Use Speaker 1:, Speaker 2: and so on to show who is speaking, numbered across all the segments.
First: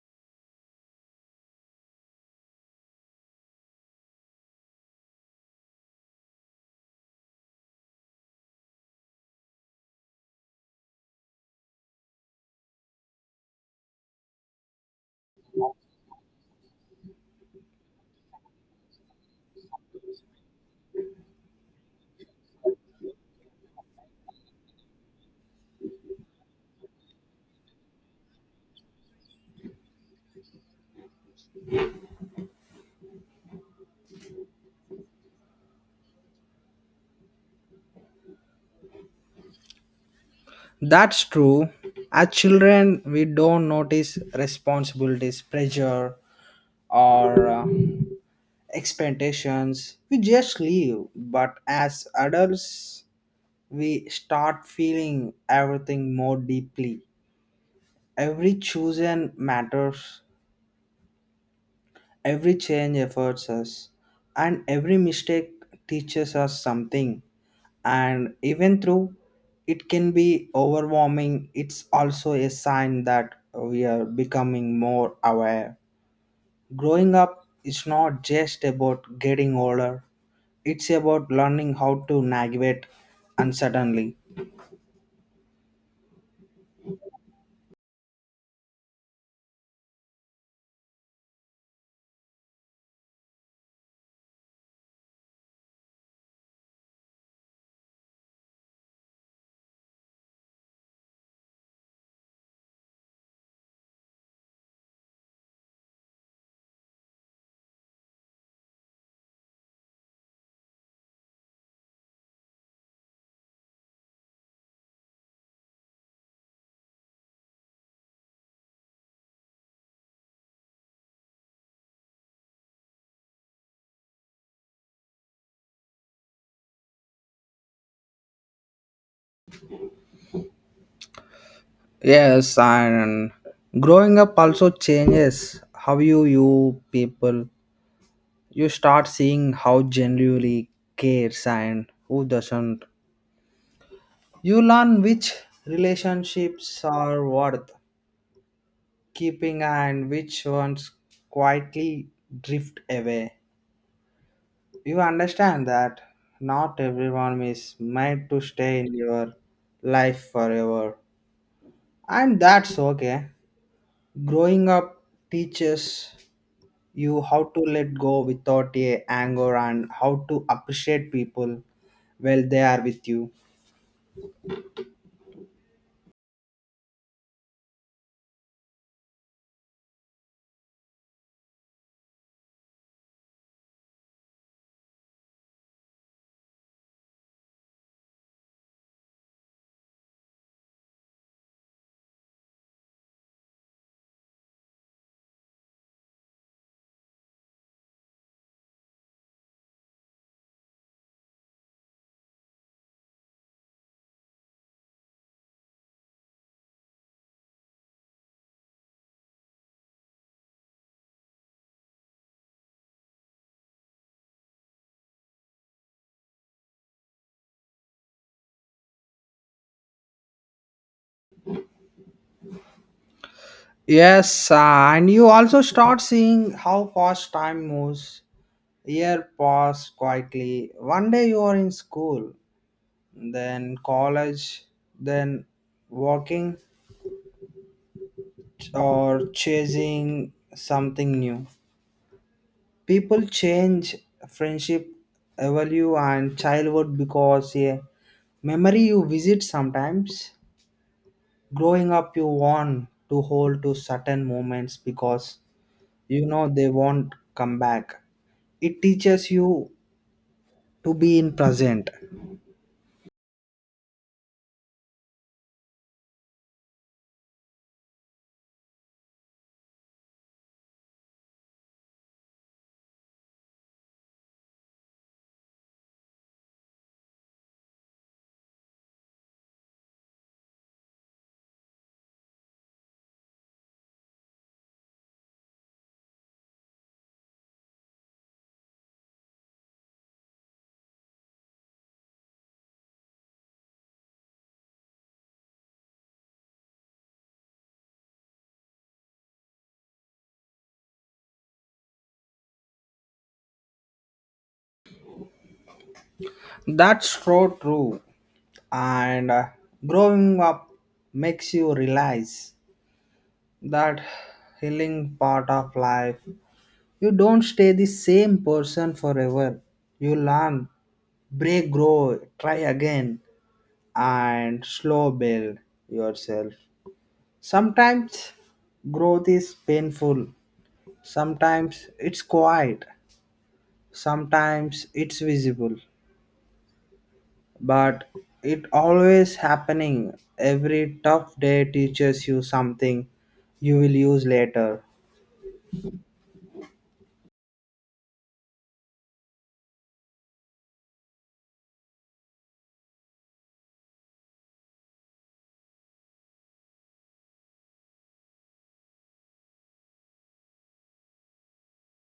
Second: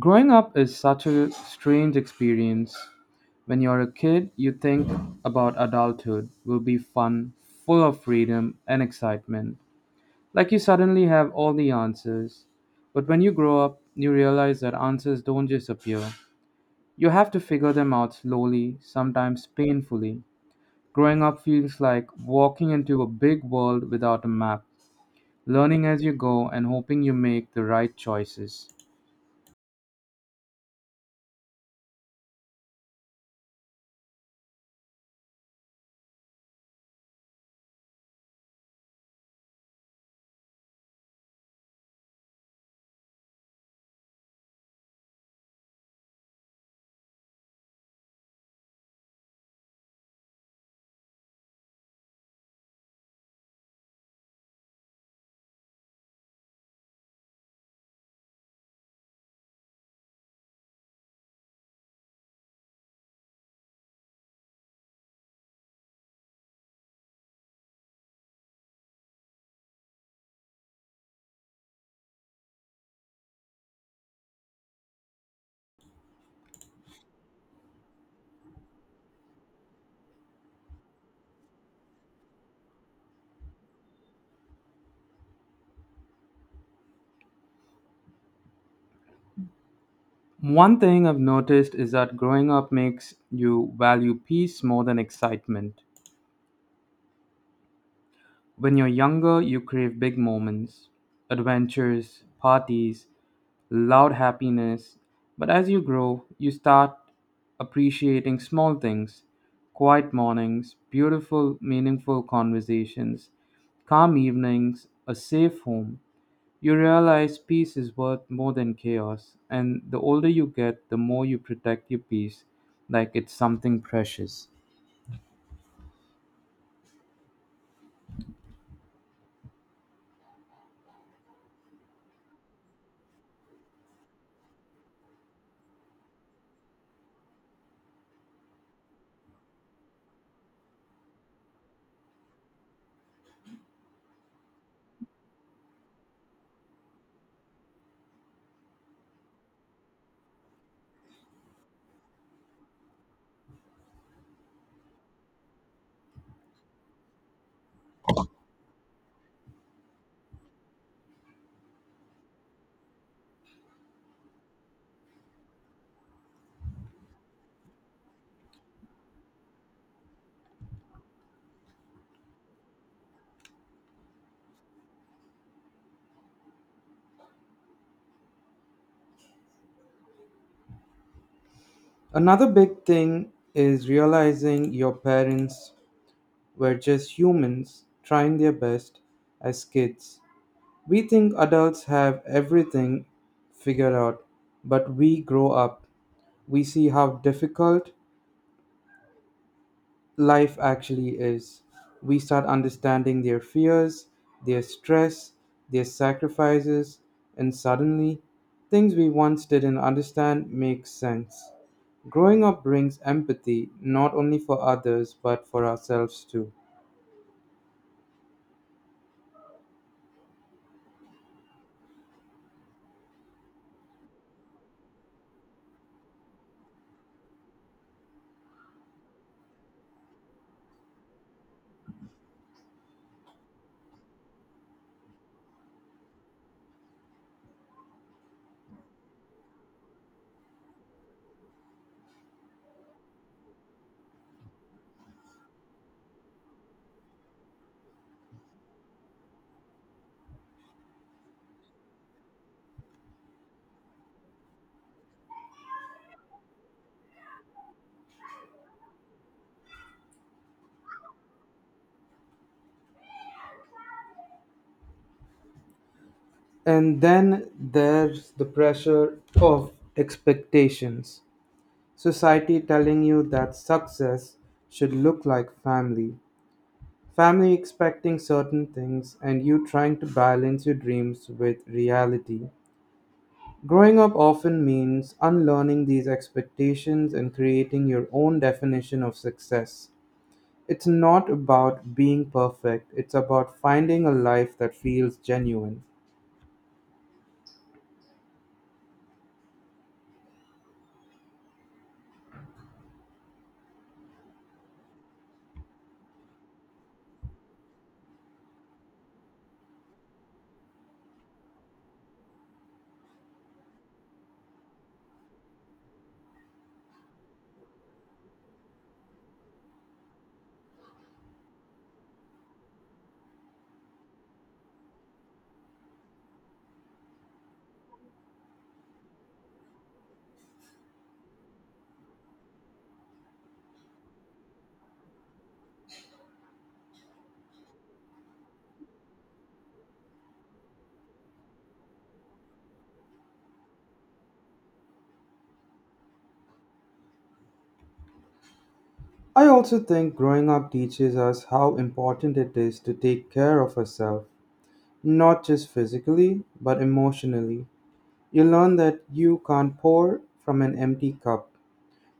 Speaker 1: Growing up is such a strange experience. When you're a kid, you think about adulthood will be fun, full of freedom and excitement, like you suddenly have all the answers. But when you grow up, you realize that answers don't just appear. You have to figure them out slowly, sometimes painfully. Growing up feels like walking into a big world without a map, learning as you go and hoping you make the right choices.
Speaker 2: That's true. As children, we don't notice responsibilities, pressure, or expectations. We just live. But as adults, we start feeling everything more deeply. Every chosen matters. Every change efforts us, and every mistake teaches us something. And even though it can be overwhelming, it's also a sign that we are becoming more aware. Growing up is not just about getting older, it's about learning how to navigate uncertainly.
Speaker 1: One thing I've noticed is that growing up makes you value peace more than excitement. When you're younger, you crave big moments, adventures, parties, loud happiness. But as you grow, you start appreciating small things, quiet mornings, beautiful, meaningful conversations, calm evenings, a safe home. You realize peace is worth more than chaos, and the older you get, the more you protect your peace like it's something precious.
Speaker 2: Yes, and growing up also changes how you view people. You start seeing how genuinely cares and who doesn't. You learn which relationships are worth keeping and which ones quietly drift away. You understand that not everyone is meant to stay in your life forever, and that's okay. Growing up teaches you how to let go without a anger, and how to appreciate people while they are with you.
Speaker 1: Another big thing is realizing your parents were just humans trying their best. As kids, we think adults have everything figured out, but we grow up. We see how difficult life actually is. We start understanding their fears, their stress, their sacrifices, and suddenly, things we once didn't understand make sense. Growing up brings empathy not only for others but for ourselves too.
Speaker 2: Yes, and you also start seeing how fast time moves. Year pass quietly. One day you are in school, then college, then working or chasing something new. People change, friendship value and childhood because a memory you visit sometimes. Growing up, you want to hold to certain moments because you know they won't come back. It teaches you to be in present.
Speaker 1: And then there's the pressure of expectations. Society telling you that success should look like family, family expecting certain things, and you trying to balance your dreams with reality. Growing up often means unlearning these expectations and creating your own definition of success. It's not about being perfect, it's about finding a life that feels genuine.
Speaker 2: That's so true, and growing up makes you realize that healing part of life. You don't stay the same person forever. You learn, break, grow, try again, and slow build yourself. Sometimes growth is painful, sometimes it's quiet, sometimes it's visible, but it always happening. Every tough day teaches you something you will use later.
Speaker 1: I also think growing up teaches us how important it is to take care of ourselves, not just physically, but emotionally. You learn that you can't pour from an empty cup.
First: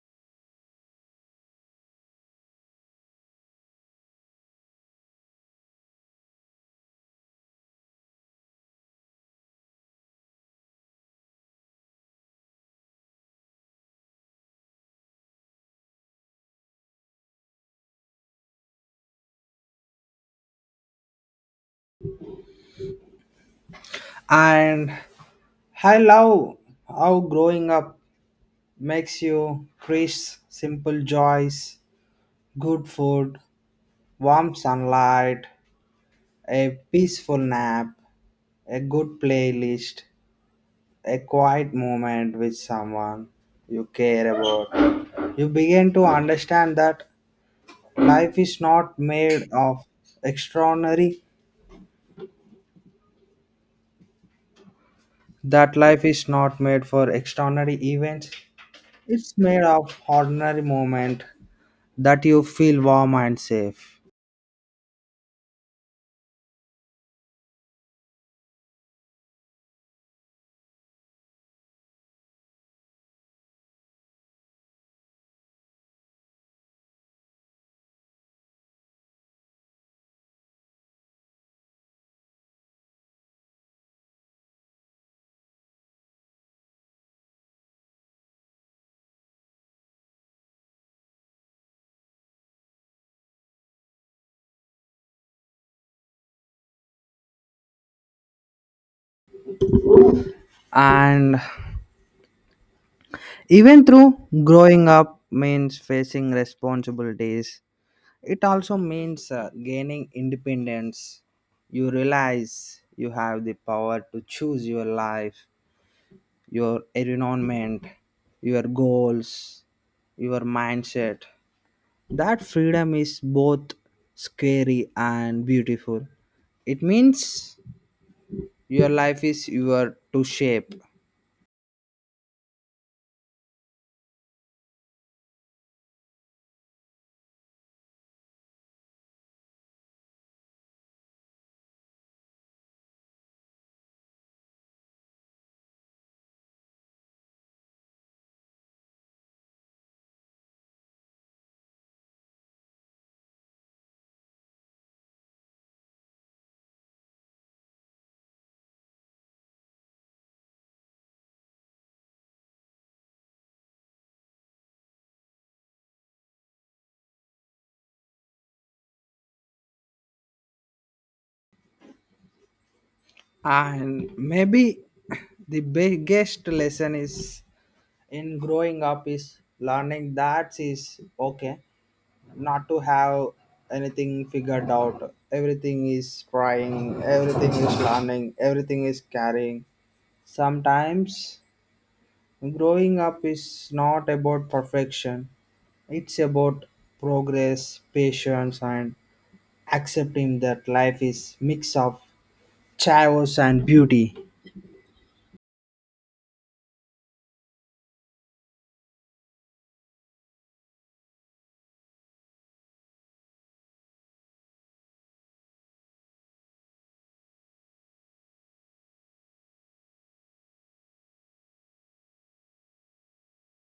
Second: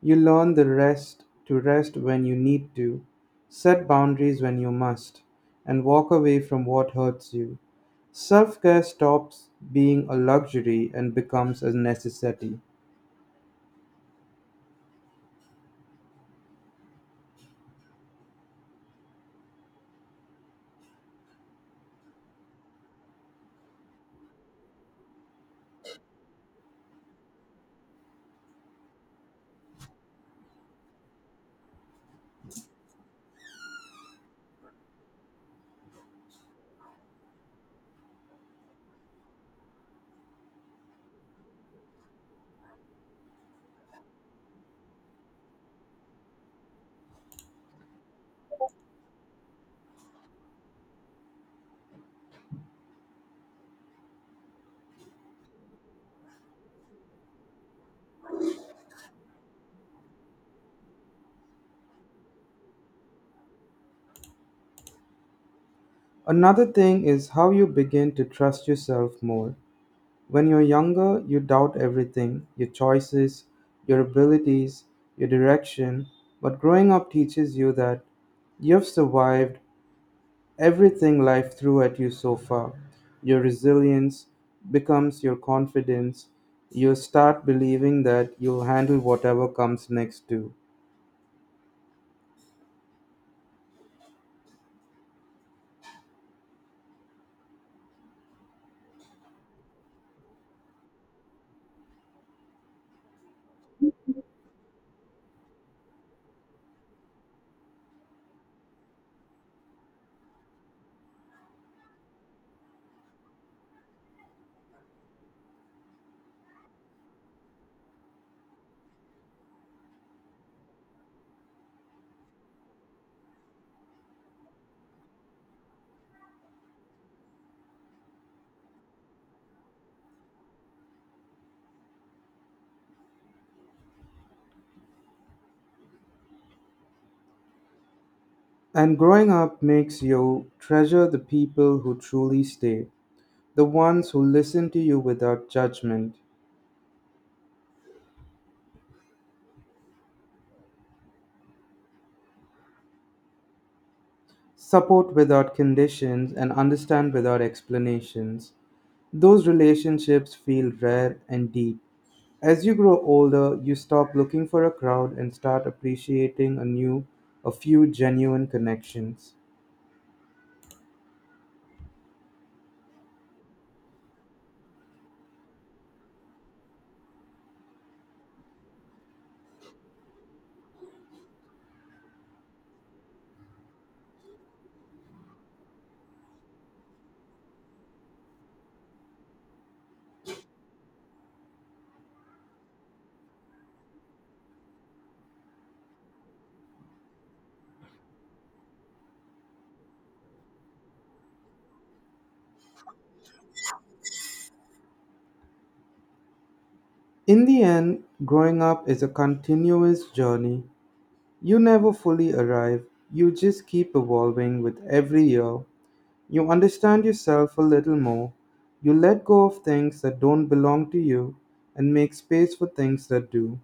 Speaker 1: You learn the rest to rest when you need to, set boundaries when you must, and walk away from what hurts you. Self care stops being a luxury and becomes a necessity.
Speaker 2: And I love how growing up makes you crisp simple joys: good food, warm sunlight, a peaceful nap, a good playlist, a quiet moment with someone you care about. You begin to understand that life is not made of extraordinary, that life is not made for extraordinary events. It's made of ordinary moment that you feel warm and safe.
Speaker 1: Another thing is how you begin to trust yourself more. When you're younger, you doubt everything, your choices, your abilities, your direction. But growing up teaches you that you've survived everything life threw at you so far. Your resilience becomes your confidence. You start believing that you'll handle whatever comes next, too.
Speaker 2: And even through growing up means facing responsibilities, it also means gaining independence. You realize you have the power to choose your life, your environment, your goals, your mindset. That freedom is both scary and beautiful. It means your life is your to shape.
Speaker 1: And growing up makes you treasure the people who truly stay, the ones who listen to you without judgment, support without conditions, and understand without explanations. Those relationships feel rare and deep. As you grow older, you stop looking for a crowd and start appreciating a few genuine connections.
Speaker 2: And maybe the biggest lesson is in growing up is learning that is okay not to have anything figured out. Everything is trying, everything is learning, everything is carrying. Sometimes growing up is not about perfection. It's about progress, patience, and accepting that life is mix of chaos and beauty.
Speaker 1: In the end, growing up is a continuous journey. You never fully arrive. You just keep evolving with every year. You understand yourself a little more. You let go of things that don't belong to you and make space for things that do.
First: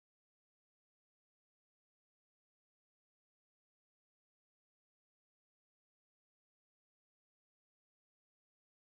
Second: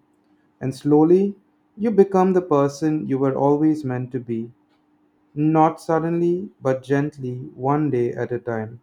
Speaker 1: And slowly, you become the person you were always meant to be. Not suddenly, but gently, one day at a time.